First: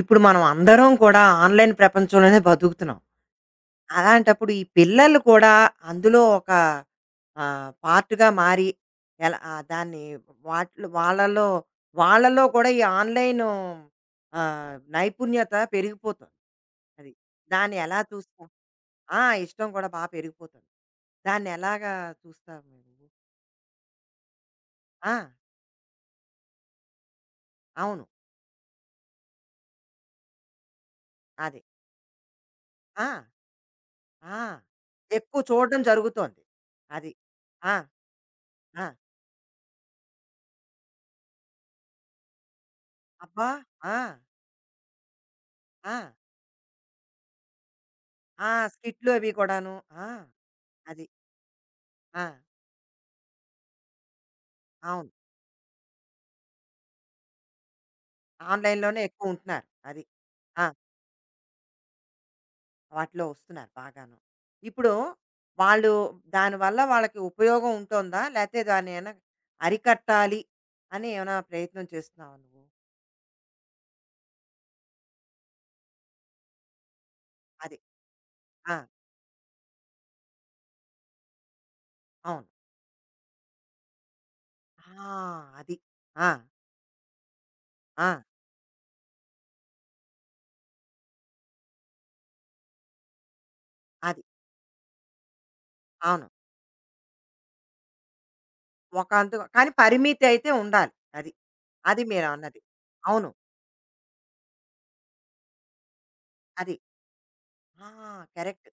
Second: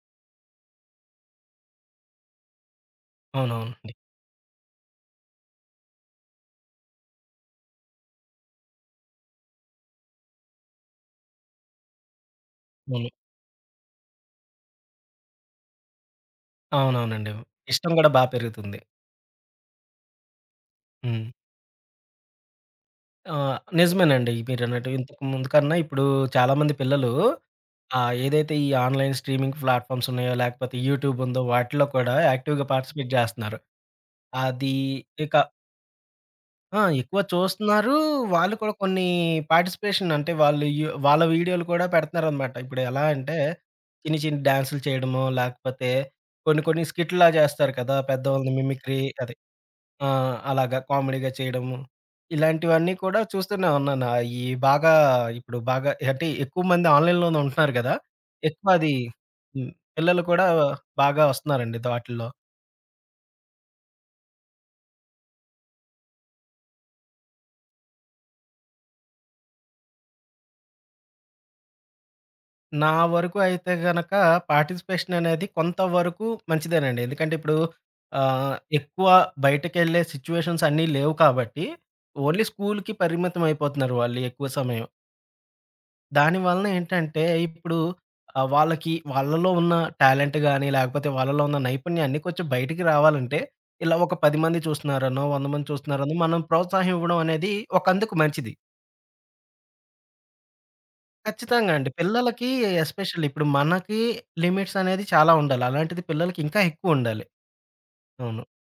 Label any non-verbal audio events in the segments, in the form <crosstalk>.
ఇప్పుడు మనం అందరం కూడా ఆన్‌లైన్ ప్రపంచంలోనే బతుకుతున్నాం. అవునవునండి. అలాంటప్పుడు ఈ పిల్లలు కూడా అందులో ఒక పార్ట్‌గా మారి ఎలా దాన్ని వాటిలో వాళ్ళలో వాళ్ళలో కూడా ఈ అవును. ఆన్‌లైను నైపుణ్యత పెరిగిపోతుంది. అది. అవునవునండి. దాన్ని ఇష్టం ఎలా గూడా బా చూస్తాం? పెరుగుతుంది. ఆ! ఇష్టం కూడా బా పెరిగిపోతుంది. హ్మ్. దాన్ని ఎలాగా చూస్తావు నువ్వు? నిజమేనండి. మీరన్నట్టు ఆ! ఇంతకు ముందు కన్నా ఇప్పుడు చాలామంది పిల్లలు అవును. ఏదైతే ఈ ఆన్‌లైన్ స్ట్రీమింగ్ ప్లాట్‌ఫార్మ్స్ ఉన్నాయో, లేకపోతే యూట్యూబ్ ఉందో, అదే. వాటిలో కూడా యాక్టివ్‌గా ఆ! పార్టిసిపేట్ జేస్తున్నారు. ఆ! అది ఇక ఎక్కువ చూడడం జరుగుతోంది. ఆ! అది. ఎక్కువ ఆ! చూస్తున్నారు. వాళ్ళు కూడా ఆ! కొన్ని పార్టిసిపేషన్ అంటే వాళ్ళు వాళ్ళ వీడియోలు కూడా పెడుతున్నారనమాట. ఇప్పుడు ఎలా అంటే అబ్బా! ఆ! చిన్ని, చిన్ని డాన్సులు చేయడమో, లేకపోతే ఆ! కొన్ని, కొన్ని స్కిట్‌లా జేస్తారు కదా! ఆ! పెద్దవాళ్ళని మిమిక్రీ స్కిట్లు అవి అదే. కూడాను. ఆ! ఆ! అలాగా అది. కామెడీగా చేయడము. ఆ! ఇలాంటివన్నీ కూడా చూస్తూనే ఉన్నాను. అయి బాగా అవును. ఇప్పుడు బాగా అంటే ఎక్కువ మంది ఆన్‌లైన్‌లోనే ఉంటున్నారు గదా! ఎక్కువ అది ఆన్‌లైన్‌లోనే ఎక్కువ ఉంటున్నారు. హ్మ్. అది. పిల్లలు కూడా ఆ! బాగా వస్తున్నారండి వాటిల్లో. వాటిలో వస్తున్నారు బాగాను. ఇప్పుడు వాళ్ళు దానివల్ల వాళ్ళకి ఉపయోగం ఉంటోందా? లేతే దాన్నేమైనా అరికట్టాలి అని ఏమైనా ప్రయత్నం చేస్తున్నావా నువ్వు? నా వరకు అయితే గనక పార్టిసిపేషన్ అనేది కొంతవరకు మంచిదేనండి. ఎందుకంటే ఇప్పుడు అది. ఆ! ఎక్కువ బయటకెళ్ళే సిట్యుయేషన్స్ అన్నీ లేవు కాబట్టి ఓన్లీ అవును. స్కూలుకి పరిమితం అయిపోతున్నారు వాళ్ళు ఎక్కువ సమయం. ఆ! అది. ఆ! దాని వలన ఏంటంటే, ఇప్పుడు ఆ! వాళ్ళకి వాళ్ళలో ఉన్న టాలెంట్ గాని, లేకపోతే వాళ్ళలో ఉన్న నైపుణ్యాన్ని కొంచెం బయటికి రావాలంటే, ఇలా ఒక అది. 10 మంది చూస్తున్నారనో, 100 మంది చూస్తున్నారనో అవును. మనం ప్రోత్సాహం ఇవ్వడం అనేది ఒకందుకు మంచిది. ఒకంతు కానీ పరిమితి అయితే ఉండాలి. అది. ఖచ్చితంగా అండి. అది పిల్లలకి మీరన్నది. ఎస్పెషల్లీ అవును. ఇప్పుడు మనకి లిమిట్స్ అనేది చాలా ఉండాలి. అలాంటిది పిల్లలకి ఇంకా అది. ఎక్కువుండాలి. ఆ! అవును. కరెక్ట్.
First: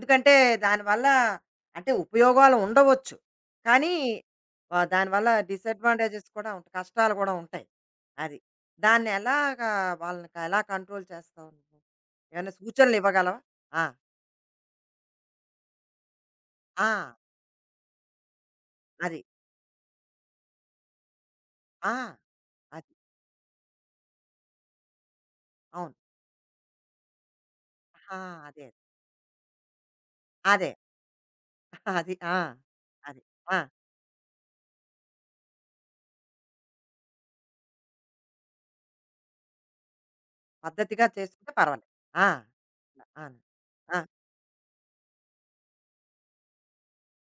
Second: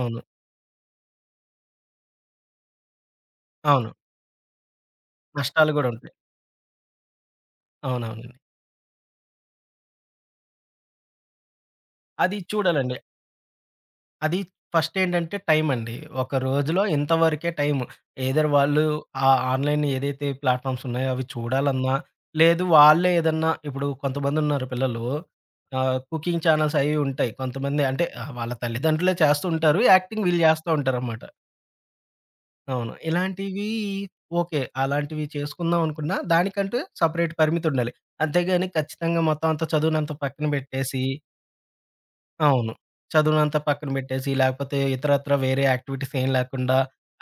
అవును. దానివల్ల అంటే ఉపయోగాలు ఉండవచ్చు. అవును. కానీ దానివల్ల నష్టాలు గూడా ఉంటాయి. డిసడ్వాంటేజెస్ కూడా ఉంటాయి. కష్టాలు కూడా ఉంటాయి. అవునవునండి. అది. దాన్ని ఎలాగా వాళ్ళని ఎలా కంట్రోల్ చేస్తావు నువ్వు? అది ఏమైనా చూడాలండి. సూచనలు ఇవ్వగలవా? ఆ! అది ఫస్ట్ ఏంటంటే టైమండి. ఒక రోజులో ఆ! ఇంతవరకే టైము. ఎయిదర్ వాళ్ళు అది. ఆ ఆన్‌లైన్ ఏదైతే ప్లాట్‌ఫార్మ్స్ ఉన్నాయో అవి చూడాలన్నా, ఆ! లేదు అది. వాళ్ళే ఏదన్నా ఇప్పుడు కొంతమందున్నారు పిల్లలు అవును. కుకింగ్ ఛానెల్స్ అయి ఉంటాయి. కొంతమంది అంటే ఆ! వాళ్ళ అదే. తల్లిదండ్రులే చేస్తూ ఉంటారు. యాక్టింగ్ వీళ్ళు చేస్తా అదే. ఉంటారనమాట. అది. ఆ! అవును. అది. ఆ! ఇలాంటివి ఓకే. అలాంటివి చేసుకుందాం అనుకున్నా దానికంటూ సెపరేట్ పరిమితుండాలి. అంతేగాని ఖచ్చితంగా మొత్తం అంతా చదువునంతా పక్కన పెట్టేసి పద్ధతిగా చేసుకుంటే పర్వాలేదు. ఆ! అవును. అవును. చదువునంతా పక్కన ఆ! పెట్టేసి, లేకపోతే ఇతరత్రా వేరే యాక్టివిటీస్ ఏం లేకుండా,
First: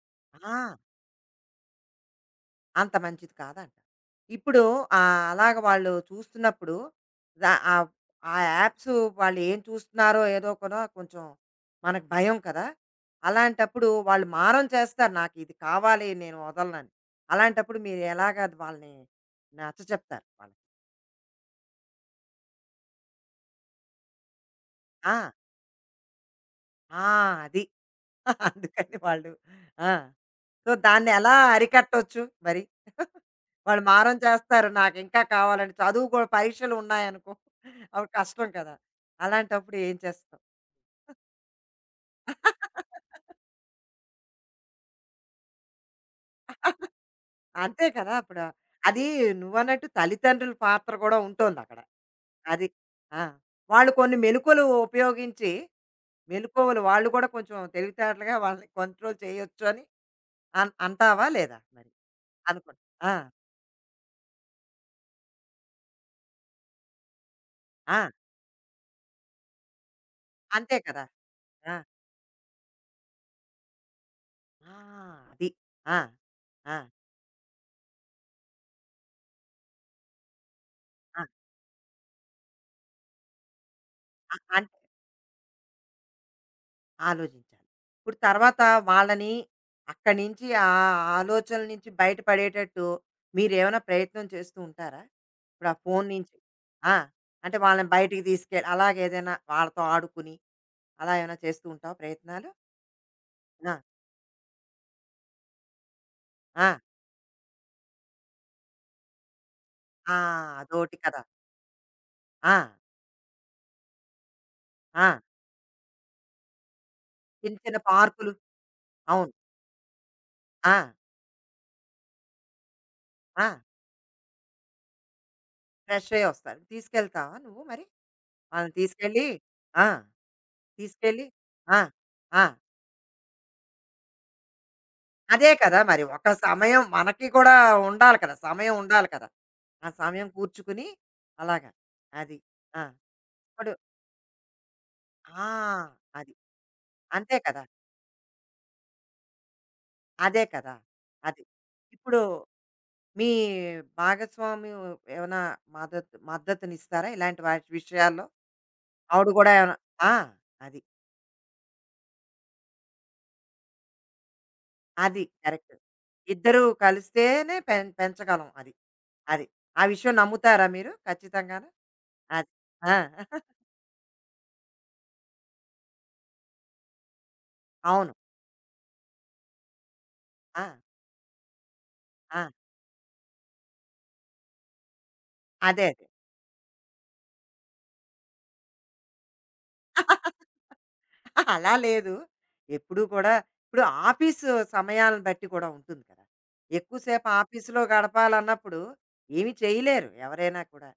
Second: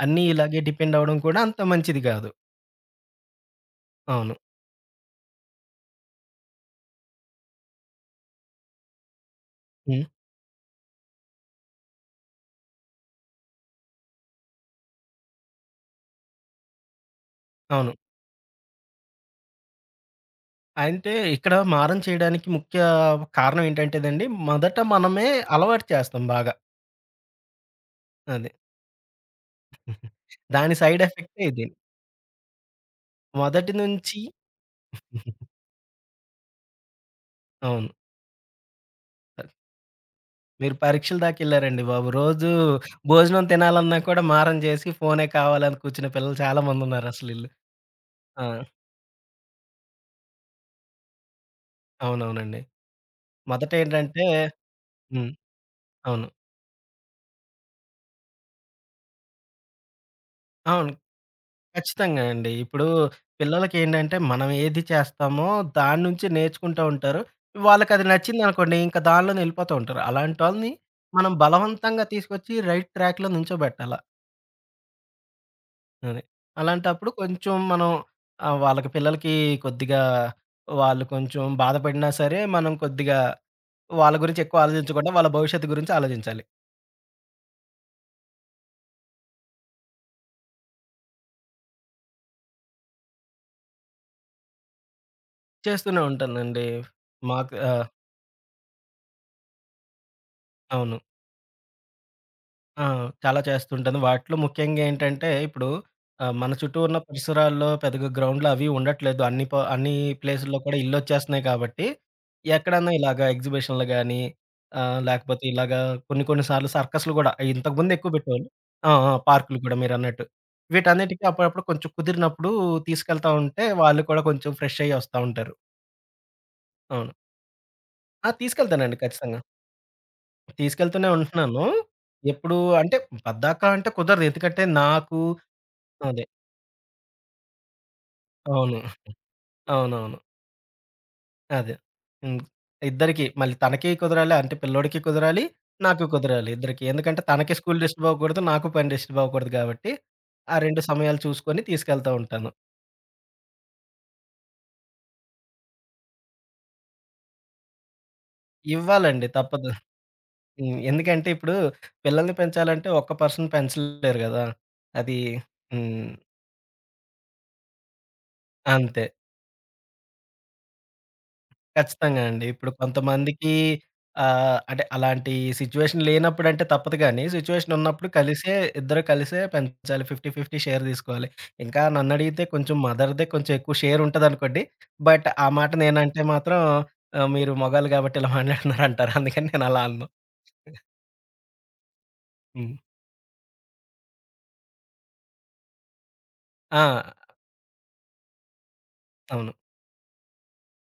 అన్నీ ఇలాగే ఆ! డిపెండ్ అవ్వడం కూడా అంత మంచిది కాదు. అంత మంచిది కాదంట. అవును. ఇప్పుడు అలాగ వాళ్ళు చూస్తున్నప్పుడు ద ఆహ్, ఆ యాప్స్ వాళ్ళు ఏం హ్మ్. చూస్తున్నారో ఏదో కూడా కొంచెం మనకు భయం కదా! అలాంటప్పుడు వాళ్ళు మారం చేస్తారు. నాకు ఇది కావాలి నేను వదలనని. అలాంటప్పుడు అవును. మీరు ఎలాగ వాళ్ళని నచ్చచెప్తారు వాళ్ళకి? అంటే ఇక్కడ మారం చేయడానికి ముఖ్య కారణం ఏంటంటేదండి, మొదట ఆ! మనమే అలవాటు చేస్తాం బాగా. ఆ! అది. <laughs> అది. అందుకని వాళ్ళు ఆ! సో, దాని సైడ్ దాన్ని ఎలా ఎఫెక్టే ఇది. అరికట్టొచ్చు మరి? మొదటి వాళ్ళు మారం నుంచి చేస్తారు. నాకింకా కావాలని చదువు కూడా పరీక్షలు ఉన్నాయనుకో అవును. అప్పుడు కష్టం కదా! అలాంటప్పుడు ఏం చేస్తాం? మీరు పరీక్షల దాకెళ్లారండి బాబు. రోజు <laughs> భోజనం తినాలన్నా కూడా మారం చేసి ఫోనే కావాలని కూర్చునే పిల్లలు చాలా మందున్నారసలీళ్ళు. అంతే కదా! ఇప్పుడు ఆ! అది నువ్వన్నట్టు తల్లిదండ్రుల పాత్ర కూడా ఉంటోందక్కడ. అవునవునండి. అది. ఆ! మొదట వాళ్ళు కొన్ని ఏంటంటే మెలుకువలు హ్మ్. ఉపయోగించి, అవును. మెలుకువలు వాళ్ళు కూడా కొంచెం తెలివితేటలుగా వాళ్ళని కంట్రోల్ చేయొచ్చు అని అవును. అంటావా లేదా మరి? ఖచ్చితంగా అండి. అనుకున్ ఇప్పుడు ఆ! పిల్లలకేంటంటే మనం ఏది చేస్తామో దాని నుంచి నేర్చుకుంటా ఉంటారు. వాళ్ళకది ఆ! నచ్చిందనుకోండి ఇంకా దానిలోనే ఎళ్ళిపోతూ ఉంటారు. అలాంటోళ్ళని అంతే కదా! మనం ఆ! బలవంతంగా తీసుకొచ్చి రైట్ ట్రాక్‌లో నించోబెట్టాల. ఆ! అది. ఆ! అది. ఆ! అలాంటప్పుడు కొంచెం మనం వాళ్ళకి పిల్లలకి కొద్దిగా వాళ్ళు ఆ! కొంచెం బాధపడినా సరే మనం కొద్దిగా వాళ్ళ అ గురించి ఎక్కువ అన్ ఆలోచించకుండా వాళ్ళ భవిష్యత్తు గురించి ఆలోచించాలి. ఆలోచించాలి. ఇప్పుడు తర్వాత వాళ్ళని అక్కడి నుంచి ఆ ఆలోచనల నుంచి బయటపడేటట్టు మీరేమైనా ప్రయత్నం చేస్తూ ఉంటారా? ఇప్పుడు ఆ చేస్తూనే ఫోను నుంచి ఉంటానండి. ఆ! మాకు అంటే వాళ్ళని బయటికి తీసుకెళ్ళి అలాగేదైనా వాళ్ళతో ఆడుకుని అవును. అలా ఏమైనా చేస్తూ ఉంటావా ప్రయత్నాలు? ఆ! చాలా ఆ! చేస్తుంటాను. వాటిలో ముఖ్యంగా ఏంటంటే, ఇప్పుడు మన ఆ! చుట్టూ ఉన్న పరిసరాల్లో పెద్దగా గ్రౌండ్‌లు అవి ఉండట్లేదు. అన్ని అన్ని ఆ! ప్లేసుల్లో కూడా అదోటి కదా! ఇళ్ళొచ్చేస్తున్నాయి కాబట్టి, ఆ! ఎక్కడన్నా ఇలాగా ఎగ్జిబిషన్‌లు గానీ, ఆ! లేకపోతే ఇలాగా కొన్ని కొన్ని సార్లు సర్కస్‌లు గూడా చిన్న చిన్న ఇంతకుముందు ఎక్కువ పార్కులు పెట్టేవాళ్ళు. ఆ! ఆ! అవును. పార్కులు కూడా మీరన్నట్టు. ఆ! వీటన్నిటికి అప్పుడప్పుడు కొంచెం కుదిరినప్పుడు తీసుకెళ్తా ఆ! ఉంటే, వాళ్ళు కూడా కొంచెం ఫ్రెష్ అయ్యి వస్తా ఉంటారు. ఫ్రెష్ అయ్యి వస్తారు. అవును. తీసుకెళ్తావా నువ్వు మరి? ఆ! వాళ్ళని తీసుకెళ్తానండి తీసుకెళ్ళి ఖచ్చితంగా. ఆ! తీసుకెళ్తూనే తీసుకెళ్ళి ఉంటున్నాను. ఆ! ఆ! ఎప్పుడు అంటే పద్దాకా అంటే కుదరదు. ఎందుకంటే నాకు అదే కదా! మరి అదే. ఒక సమయం మనకి కూడా ఉండాలి కదా! సమయం అవును. ఉండాలి కదా! ఆ అవునవును. సమయం కూర్చుకుని అలాగా. అదే. అది. హ్మ్. ఆ! ఇద్దరికీ మళ్ళీ ఇప్పుడు తనకి కుదరాలి, అంటే పిల్లోడికి కుదరాలి, ఆ! నాకు అది. కుదరాలి ఇద్దరికీ. ఎందుకంటే అంతే తనకి కదా! స్కూల్ డిస్టర్బ్ అవ్వకూడదు, నాకు పని డిస్టర్బ్ అవ్వకూడదు కాబట్టి, అదే ఆ కదా! 2 సమయాలు అది. చూసుకొని తీసుకెళ్తా ఇప్పుడు ఉంటాను. మీ భాగస్వామి ఏమైనా మద్దతునిస్తారా ఇలాంటి వాటి విషయాల్లో? ఇవ్వాలండి ఆవిడ కూడా తప్పదు. ఏమైనా ఆ! హ్మ్. అది. ఎందుకంటే ఇప్పుడు పిల్లల్ని పెంచాలంటే ఒక్క పర్సన్ పెంచలేరు గదా! అది అది. కరెక్ట్. హ్మ్. ఇద్దరూ కలిస్తేనే పెంచగలం అది. అంతే. అది. ఆ విషయం నమ్ముతారా మీరు ఖచ్చితంగాను? ఖచ్చితంగా అండి. అది. ఇప్పుడు ఆ! <laughs> కొంతమందికి అంటే అలాంటి సిట్యుయేషన్ లేనప్పుడంటే తప్పదు గానీ, సిట్యుయేషన్ ఉన్నప్పుడు అవును. కలిసే ఇద్దరు కలిసే పెంచాలి. 50, 50 ఆ! షేర్ తీసుకోవాలి. ఇంకా ఆ! నన్నడిగితే కొంచెం మదర్‌దే కొంచెం ఎక్కువ షేర్ ఉంటదనుకోండి. బట్ ఆ మాట అదే అదే. నేనంటే మాత్రం మీరు మగాళ్ళు కాబట్టి ఇలా మాట్లాడుతున్నారంటారు. అందుకని నేనలా అనను. <laughs> అలా లేదు. హ్మ్. ఎప్పుడూ కూడా ఇప్పుడు ఆఫీసు సమయాలను బట్టి కూడా ఉంటుంది కదా! ఆ! ఎక్కువసేపు ఆఫీసులో గడపాలన్నప్పుడు ఏమి అవును. చేయలేరు ఎవరైనా కూడా.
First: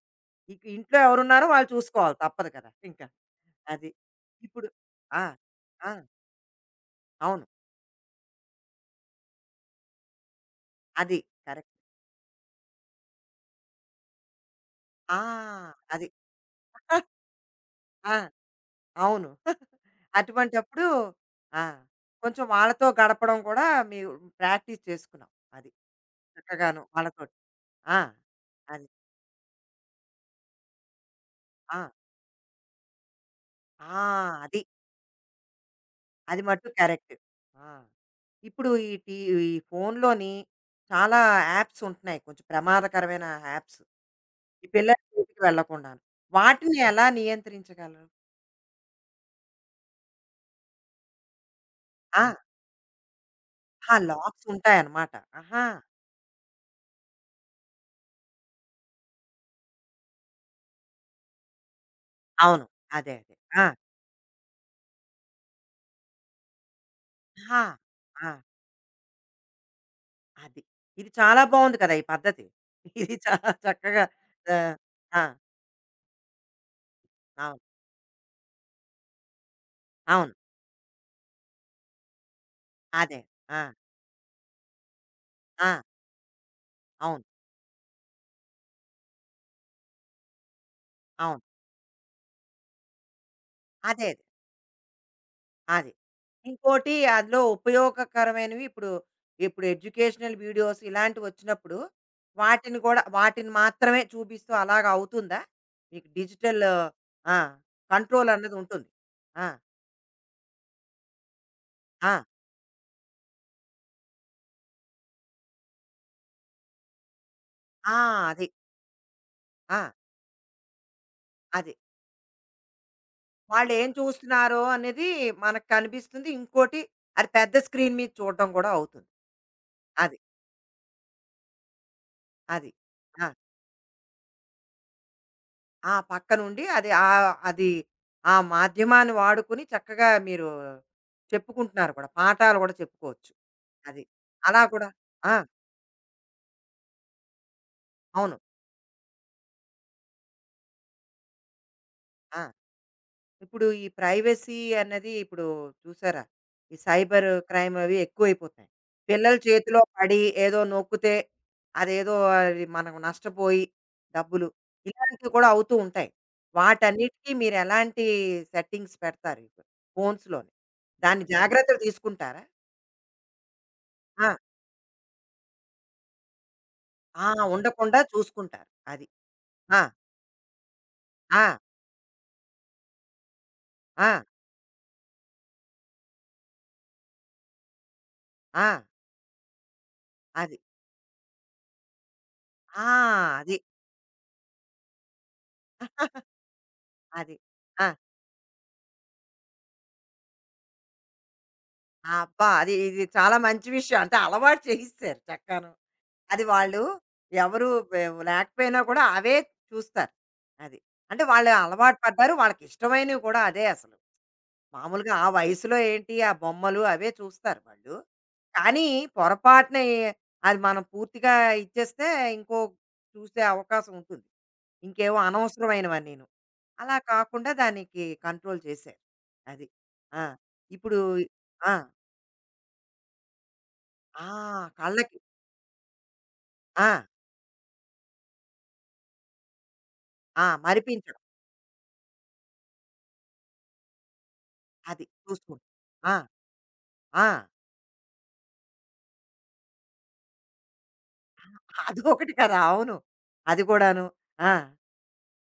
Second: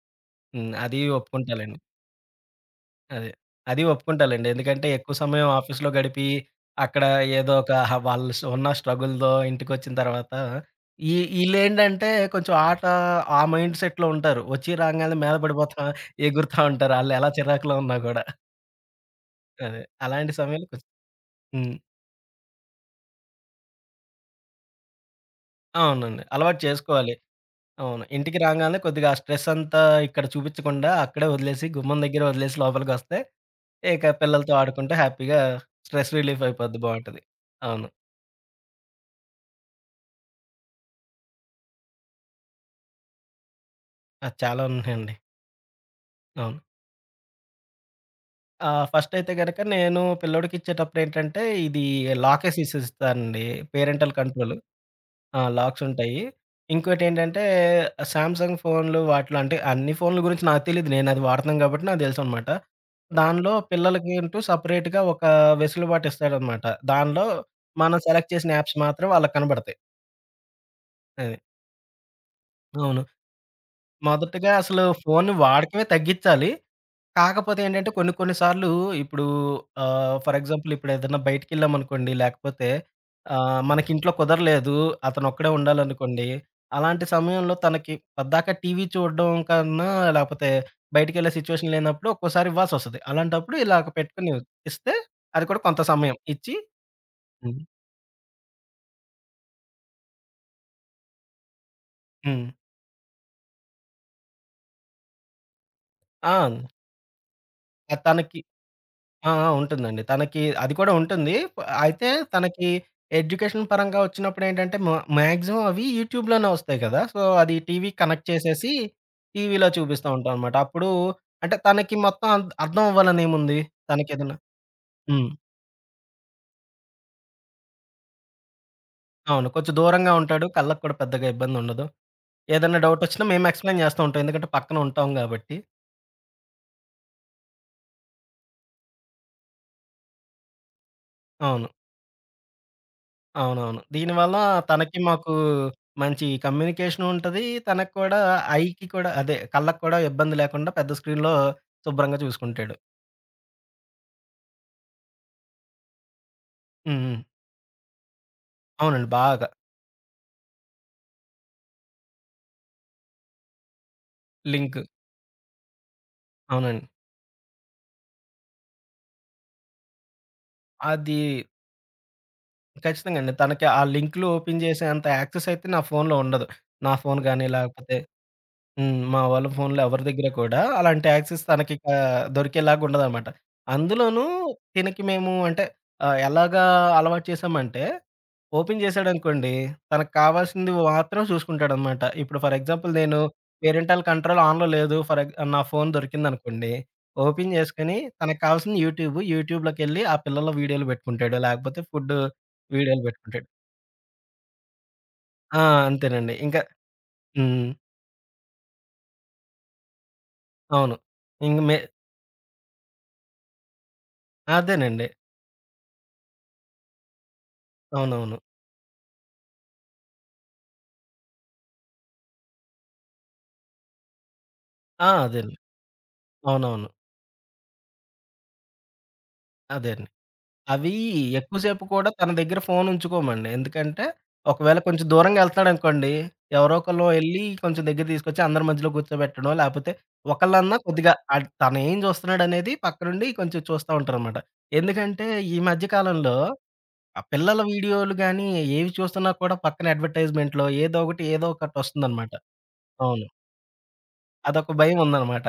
ఇక హ్మ్. ఇంట్లో అది ఎవరున్నారో వాళ్ళు ఒప్పుకుంటాలెండి. చూసుకోవాలి తప్పదు కదా! ఇంకా. అదే. అది అది. ఒప్పుకుంటాలెండి. ఇప్పుడు ఎందుకంటే ఎక్కువ ఆ! సమయం ఆఫీస్‌లో ఆ! గడిపి, అక్కడ అవును. ఏదో ఒక వాళ్ళు ఉన్న స్ట్రగుల్‌తో ఇంటికొచ్చిన తర్వాత, ఈ అది. కరెక్ట్. ఈళ్ళేంటంటే కొంచెం ఆట ఆ మైండ్ సెట్‌లో ఉంటారు. వచ్చి ఆ! రాంగానే మీద పడిపోతా, అది. ఎగురుతా ఉంటారు. <laughs> ఆళ్ళెలా చిరాకులో ఉన్నా ఆ! గూడా. అవును. అదే. <laughs> అలాంటి సమయంలో అటువంటప్పుడు కొంచెం ఆ! హ్మ్. కొంచెం వాళ్ళతో గడపడం కూడా మీరు ప్రాక్టీస్ చేసుకున్నాం. అది. అవునండి. అలవాటు చక్కగాను చేసుకోవాలి. వాళ్ళతోటి. ఆ! అవును. ఇంటికి రాంగానే అది. కొద్దిగా ఆ స్ట్రెస్ అంతా ఇక్కడ చూపించకుండా, అక్కడే వదిలేసి, ఆ! గుమ్మం దగ్గర వదిలేసి లోపలికొస్తే, ఆ! ఇక పిల్లలతో అది. ఆడుకుంటూ హ్యాపీగా స్ట్రెస్ అది రిలీఫ్ మట్టు అయిపోద్ది. కరెక్ట్. బావుంటది. ఆ! అవును. ఇప్పుడు ఈ ఈ ఫోన్‌లోని చాలా యాప్స్ ఉంటున్నాయి. కొంచెం ప్రమాదకరమైన యాప్స్. ఆ! చాలా ఈ పిల్లల ఉన్నాయండి. జోలికి వెళ్ళకుండాను. అవును. వాటిని ఎలా నియంత్రించగలరు? ఫస్ట్ అయితే గనక నేను పిల్లోడికిచ్చేటప్పుడు ఏంటంటే, ఇది ఆ! హ్మ్. లాకెస్ ఇసిస్తానండి. ఆ! Parental locks control. ఉంటాయన్నమాట. ఆ! ఆహా! లాక్స్ ఉంటాయి. ఇంకోటేంటంటే, సామ్‌సంగ్ ఫోన్‌లు వాటిలో అంటే అన్ని ఫోన్‌ల గురించి నాకు తెలీదు. నేను అది వాడుతున్నాను కాబట్టి నాకు తెలుసనమాట. అవును. అదే. అదే. దానిలో ఆ! పిల్లలకి అంటూ సెపరేట్‌గా ఒక వెసులుబాటు ఇస్తాడనమాట. దానిలో ఆహా! మనం ఆ! సెలెక్ట్ చేసిన యాప్స్ మాత్రం వాళ్ళకి కనబడతాయి. అది. ఇది అది. చాలా బావుంది కదా! ఈ పద్ధతి. అవును. ఇది చాలా చక్కగా మొదటగా ఆహ్, అసలు ఆ! ఫోన్ వాడకమే తగ్గిచ్చాలి. కాకపోతే అవును. ఏంటంటే కొన్ని కొన్ని సార్లు ఇప్పుడు అవును. ఫర్ ఎగ్జాంపుల్ ఇప్పుడు ఏదైనా బయటికెళ్ళామనుకోండి, లేకపోతే అదే. ఆ! మనకి ఇంట్లో కుదరలేదు. అతనొక్కడే ఆ! ఉండాలనుకోండి. అలాంటి అవును. సమయంలో తనకి పద్దాక టీవీ చూడడం కన్నా, లేకపోతే బయటికెళ్ళే అవును. సిచ్యువేషన్ లేనప్పుడు ఒక్కోసారి ఇవ్వాల్సొస్తది. అలాంటప్పుడు ఇలాగ అదే. పెట్టుకొని ఇస్తే అది కూడా కొంత అది. సమయం ఇచ్చి ఇంకోటి అందులో హ్మ్. ఉపయోగకరమైనవి ఇప్పుడు ఇప్పుడు ఎడ్యుకేషనల్ వీడియోస్ ఇలాంటివొచ్చినప్పుడు, హ్మ్. వాటిని కూడా వాటిని మాత్రమే చూపిస్తూ అలాగా అవుతుందా? మీకు ఆ! డిజిటల్ ఆ! కంట్రోల్ తనకి అన్నదుంటుంది. ఆ! ఆ! ఆ! ఉంటుందండి. తనకి అది కూడా ఉంటుంది. అయితే ఆ! తనకి ఎడ్యుకేషన్ పరంగా వచ్చినప్పుడేంటంటే, మా మాక్సిమం అవి యూట్యూబ్‌లోనే వస్తాయి కదా! సో, అది టీవీకి కనెక్ట్ ఆ! అది. చేసేసి టీవీలో ఆ! చూపిస్తా ఉంటామనమాట. అప్పుడు అంటే అది. తనకి మొత్తం అర్థం అవ్వాలనేముంది. వాళ్ళేం తనకేదన్నా చూస్తున్నారో అనేది హ్మ్. మనకు కనిపిస్తుంది. ఇంకోటి అది పెద్ద స్క్రీన్ మీద చూడడం గూడా అవుతుంది. అవును. కొంచెం దూరంగా అది. ఉంటాడు. కళ్ళకి కూడా పెద్దగా ఇబ్బందుండదు. అది. ఏదన్నా డౌటొచ్చినా ఆ! మేము ఎక్స్‌ప్లెయిన్ చేస్తూ ఉంటాం. ఎందుకంటే పక్కన ఉంటాం గాబట్టి. ఆ పక్కనుండి అది ఆ అది ఆ మాధ్యమాన్ని వాడుకుని చక్కగా మీరు అవును. చెప్పుకుంటున్నారు కూడా. పాఠాలు కూడా చెప్పుకోవచ్చు. అవునవును. అది. దీనివల్ల అలా కూడా తనకి, మాకు ఆ! మంచి కమ్యూనికేషన్ ఉంటది. తనకి కూడా అవును. ఐకి కూడా అదే కళ్ళకి కూడా ఇబ్బంది లేకుండా పెద్ద స్క్రీన్‌లో శుభ్రంగా ఆ! చూసుకుంటాడు. ఇప్పుడు ఈ ప్రైవసీ అన్నది ఇప్పుడు చూసారా? ఈ హ్మ్. హ్మ్. సైబర్ క్రైమ్ అవి ఎక్కువైపోతున్నాయి. అవునండి. పిల్లల బాగా చేతిలో పడి ఏదో నొక్కితే అదేదో అది మనం నష్టపోయి డబ్బులు లింక్. ఇలాంటివి కూడా అవుతూ ఉంటాయి. అవునండి. వాటన్నిటికీ మీరెలాంటి సెట్టింగ్స్ పెడతారు ఇప్పుడు ఫోన్స్‌లోని? అది దాన్ని జాగ్రత్తలు తీసుకుంటారా? ఖచ్చితంగా అండి. తనకి ఆ లింక్‌లు ఆ! ఓపెన్ చేసేంత యాక్సెస్ అయితే నా ఫోన్‌లో ఉండదు. నా ఫోన్ ఆ! గాని లేకపోతే ఉండకుండా చూసుకుంటారు. హ్మ్. అది. మా వాళ్ళ ఆ! ఫోన్‌లో ఎవరి దగ్గర కూడా అలాంటి యాక్సెస్ ఆ! తనకిక దొరికేలాగా ఉండదనమాట. ఆ! అందులోనూ తినకి మేము అంటే ఎలాగా అలవాటు చేశామంటే, ఆ! ఓపెన్ చేశాడనుకోండి, తనకు అది. కావాల్సింది మాత్రం చూసుకుంటాడనమాట. ఇప్పుడు ఫర్ ఎగ్జాంపుల్ నేను ఆ! అది. పేరెంటల్ కంట్రోల్ ఆన్‌లో లేదు. ఫర్ ఎగ్ నా ఫోన్ దొరికిందనుకోండి, <laughs> అది. ఓపెన్ ఆ! చేసుకొని తనకు కావాల్సిన యూట్యూబ్‌లోకెళ్ళి ఆ పిల్లల వీడియోలు పెట్టుకుంటాడు. లేకపోతే ఫుడ్ అబ్బా! అది వీడియోలు ఇది చాలా పెట్టుకుంటాడు. మంచి విషయం. అంటే అలవాటు చేయిస్తారు ఆ! చక్కను. అంతేనండి. అది ఇంకా వాళ్ళు హ్మ్. ఎవరు బె లేకపోయినా కూడా అవే చూస్తారు. అది. అవును. అంటే వాళ్ళు ఇంక మే అలవాటు పడ్డారు. వాళ్ళకి ఇష్టమైనవి కూడా అదే అసలు. అదేనండి. మామూలుగా ఆ వయసులో ఏంటి ఆ బొమ్మలు అవే చూస్తారు వాళ్ళు. అవునవును. కానీ పొరపాటున అది మనం పూర్తిగా ఇచ్చేస్తే ఇంకో చూసే అవకాశం ఉంటుంది. ఆ! ఇంకేవో అదేండి. అనవసరమైనవన్నీను. అవునవును. అలా కాకుండా దానికి కంట్రోల్ చేశారు. అది. అదేండి. ఆ! అవి ఇప్పుడు ఎక్కువ ఆ! సేపు కూడా తన దగ్గర ఫోను ఉంచుకోమండి. ఎందుకంటే, ఆ! ఒకవేళ కొంచెం కళ్ళకి దూరంగా వెళ్తున్నాడనుకోండి, ఎవరో ఆ! ఒకళ్ళు ఎళ్లి కొంచెం దగ్గర తీసుకొచ్చి అందరి మధ్యలో కూర్చోబెట్టడమో, లేపోతే ఆ! ఒకళ్ళన్నా కొద్దిగా మరిపించడం. ఆడ్ తనేం చూస్తున్నాడనేది పక్కనుండి కొంచెం చూస్తా ఉంటారనమాట. అది ఎందుకంటే, ఈ చూసుకుంటూ. మధ్య ఆ! కాలంలో ఆ ఆ! పిల్లల వీడియోలు గానీ, ఏవి చూస్తున్నా కూడా పక్కన అడ్వర్‌టైజ్‌మెంట్‌లో ఏదో ఒకటి, ఏదో ఒకటొస్తుందనమాట. అదొకటి కదా! అవును. అవును. అది కూడాను. ఆ! అదొక భయముందనమాట.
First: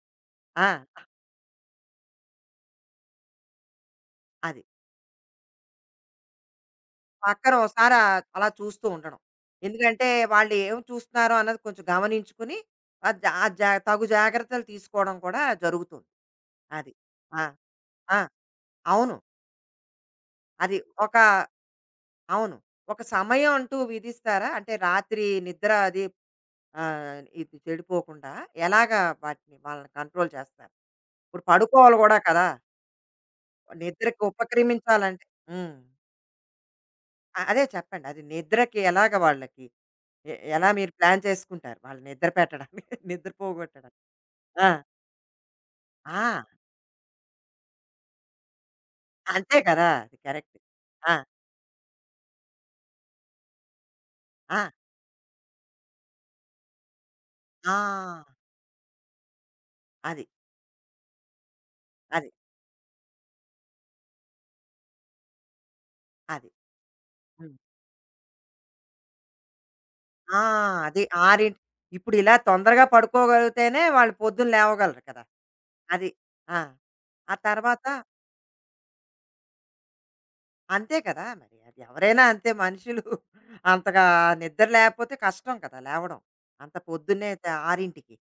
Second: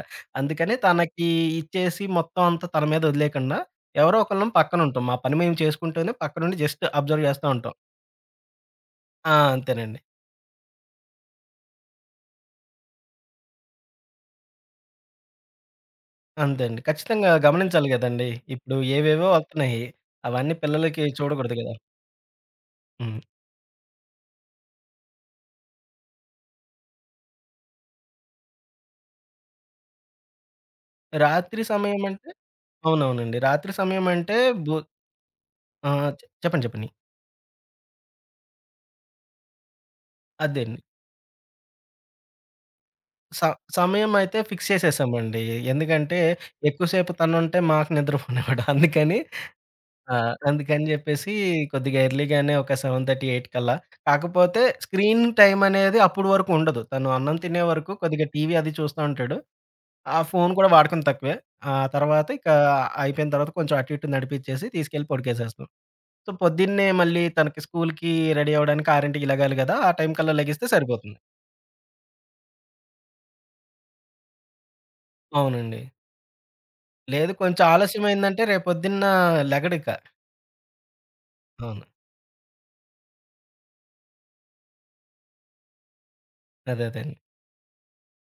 ఆ! అందుకని తనకి ఇచ్చేసి మొత్తం అంతా తన మీద వదిలేయకుండా, ఎవరో ఒకళ్ళం అది. పక్కనుంటాం. మా పని మేము చేసుకుంటూనే పక్కనుండి జస్ట్ అబ్జర్వ్ చేస్తా పక్కన ఉంటాం. ఓసారి అలా చూస్తూ ఉండడం. ఆ! అంతేనండి. ఎందుకంటే వాళ్ళు ఏం చూస్తున్నారో అన్నది కొంచెం గమనించుకుని ఆ జా ఆ జా తగు జాగ్రత్తలు తీసుకోవడం కూడా జరుగుతుంది. అంతే అండి. అది. ఖచ్చితంగా ఆ! గమనించాలి ఆ! గదండీ! ఇప్పుడు అవును. ఏవేవో వత్తున్నాయి. అవన్నీ అది పిల్లలకి ఒక చూడకూడదు గదా! అవును. ఒక హ్మ్. సమయం అంటూ విధిస్తారా? అంటే రాత్రి నిద్ర అది ఇది చెడిపోకుండా ఎలాగా వాటిని వాళ్ళని కంట్రోల్ చేస్తారు? ఇప్పుడు రాత్రి పడుకోవాలి గూడా సమయమంటే కదా! అవునవునండి. రాత్రి నిద్రకి సమయమంటే భూ ఉపక్రమించాలంటే హ్మ్. ఆ! చెప్పండి. చెప్పండి. అదే చెప్పండి. అది నిద్రకి ఎలాగ వాళ్ళకి అదే ఎలా అండి. మీరు ప్లాన్ చేసుకుంటారు? వాళ్ళు నిద్ర పెట్టడానికి <laughs> నిద్ర స పోగొట్టడానికి? సమయమైతే ఫిక్స్ ఆ! చేసేసామండి. ఎందుకంటే ఆ! ఎక్కువ సేపు తనుంటే మాకు నిద్ర పట్టదు. అందుకని అంతే కదా! ఆ! అది కరెక్ట్. అందుకని ఆ! జెప్పేసి కొద్దిగా ఎర్లీగానే ఒక 7:30, 8 కల్లా ఆ! కాకపోతే స్క్రీన్ టైమ్ అనేది అప్పుడు వరకు ఉండదు. తను అన్నం తినే ఆ! వరకు కొద్దిగా టీవీ అది చూస్తా ఉంటాడు. ఆ అది. ఫోను కూడా వాడకం తక్కువే. ఆ తర్వాత అది. ఇక అయిపోయిన తర్వాత కొంచెం అటు ఇటు నడిపిచ్చేసి తీసుకెళ్ళి పడుకోసేస్తాం. సో, అది. పొద్దున్నే మళ్ళీ హ్మ్. తనకి స్కూలుకి రెడీ అవ్వడానికి 6కి లెగాలి గదా! ఆ టైం కల్లా ఆ! లెగిస్తే అది సరిపోతుంది. ఆరింటి ఇప్పుడు ఇలా తొందరగా పడుకోగలిగితేనే వాళ్ళు పొద్దున లేవగలరు కదా! అవునండి. అది. ఆ! లేదు ఆ కొంచెం తర్వాత ఆలస్యమైందంటే రేపొద్దున్న లెగడిక. అంతే కదా! మరి అది అవును. ఎవరైనా అంతే మనుషులు <laughs> అంతగా నిద్ర లేకపోతే కష్టం కదా! లేవడం. అంత అదే అదే అండి. పొద్దున్నే త 6కి.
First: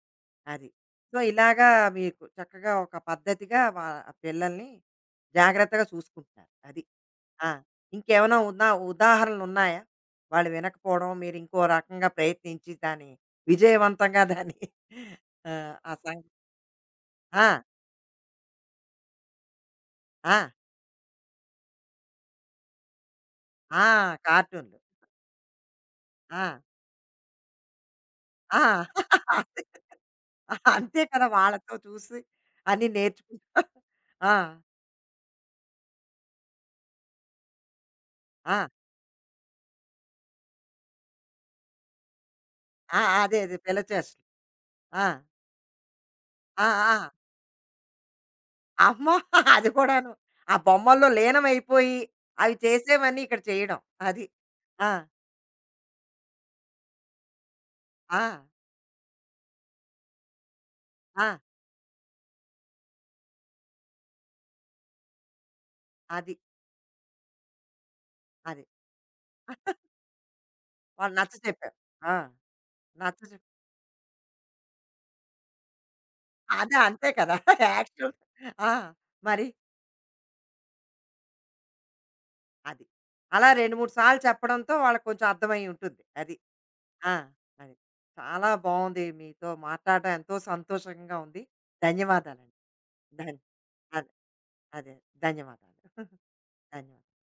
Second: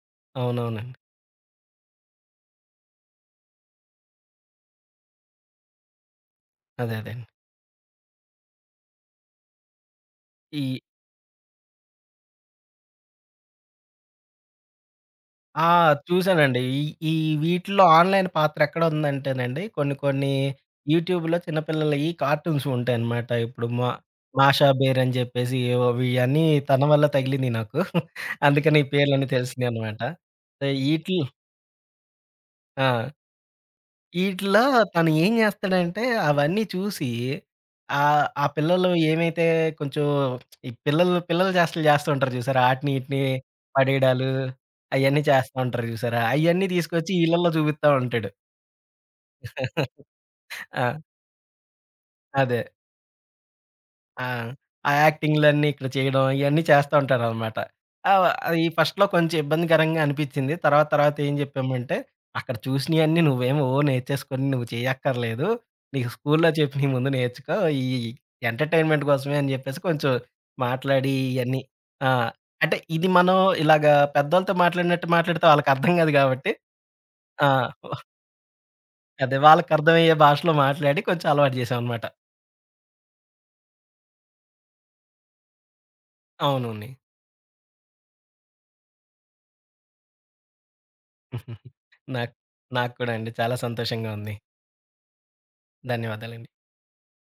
అది. అవునవునండి. సో, ఇలాగా మీకు చక్కగా ఒక పద్ధతిగా ఆ పిల్లల్ని జాగ్రత్తగా చూసుకుంటున్నారు. అది. అదే అదే అండి. ఆ! ఇంకేమైనా ఉదాహరణలున్నాయా? వాళ్ళు ఈ వినకపోవడం, మీరు ఇంకో రకంగా ప్రయత్నించి దాన్ని విజయవంతంగా దాన్ని ఆ! ఆహ్, ఆ సం చూసానండి. ఈ ఈ ఆ! వీటిలో ఆన్‌లైన్ పాత్ర ఎక్కడుందంటేనండి, కొన్ని కొన్ని ఆ! యూట్యూబ్‌లో చిన్న పిల్లలయి కార్టూన్స్ ఉంటాయన్నమాట. ఇప్పుడు ఆ! మా 'మాషా కార్టూన్‌లు. బేర్' అని జెప్పేసి ఏవోవి ఇయన్నీ ఆ! తన వల్ల తగిలినియి నాకు. ఆ! అందుకని ఈ పేర్లన్నీ <laughs> అదే. తెలిసినియన్నమాట. సో, అంతే ఈటిల్ కదా! వాళ్ళతో చూసి అన్నీ ఆ! నేర్చుకుంటా. ఆ! ఈటిలో తను ఏం చేస్తాడంటే అవన్నీ చూసి ఆ ఆ! పిల్లలు ఏమైతే కొంచెం ఈ పిల్లల చేష్టలు చేస్తూ ఉంటారు చూసారా? ఆటిని, ఆ! ఈటిని అదే. అదే. పిల్లచేష్టలు. పడేయడాలు ఆ! అయన్నీ చేస్తా ఉంటారు చూసారా? అయన్నీ ఆ! ఆ! తీసుకొచ్చి ఈళ్ళలో చూపిత్తా ఉంటాడు. అమ్మో! అది కూడాను. ఆ <laughs> ఆ! బొమ్మల్లో లీనమైపోయి, అవి అదే. చేసేవన్నీ ఇక్కడ చేయడం. అది. ఆ! ఆ! ఆ యాక్టింగ్‌లన్నీ ఇక్కడ చేయడం ఇయన్నీ చేస్తా ఉంటారనమాట. ఆ! అది ఫస్ట్‌లో కొంచెం ఇబ్బందికరంగా అనిపిచ్చింది. తర్వాత తర్వాత ఆ! ఏం చెప్పామంటే, "అక్కడ చూసినియన్నీ నువ్వేమి ఓ నేర్చేసుకొని నువ్వు చేయక్కర్లేదు. నీకు అది. స్కూల్లో చెప్పినియి ముందు నేర్చుకో. ఈ అది. ఎంటర్‌టైన్‌మెంట్ కోసమే" అని చెప్పేసి కొంచెం మాట్లాడి వాళ్ళు నచ్చ ఇయన్నీ చెప్పారు. ఆ! ఆ! అంటే ఇది నచ్చ మనం చెప్ ఇలాగా పెద్దోళ్ళతో మాట్లాడినట్టు మాట్లాడితే వాళ్ళకర్థం కాదు కాబట్టి అదే అంతే కదా! ఆ! <laughs> యాక్చువల్ ఆ! అదే మరి వాళ్ళకర్థమయ్యే భాషలో మాట్లాడి కొంచెం అలవాటు చేశామనమాట. అది. అలా 2, 3 సార్లు చెప్పడంతో వాళ్ళకి కొంచెం అర్థమై ఉంటుంది. అది. అవునండి. ఆ! అది. చాలా బావుంది మీతో మాట్లాడడం ఎంతో సంతోషంగా ఉంది. నాకు ధన్యవాదాలండి. నాకు కూడా అండి. ధన్ చాలా సంతోషంగా అదే. ఉంది. అదే. ధన్యవాదాలు. <laughs> ధన్యవాదాలండి. ధన్యవాదాలు.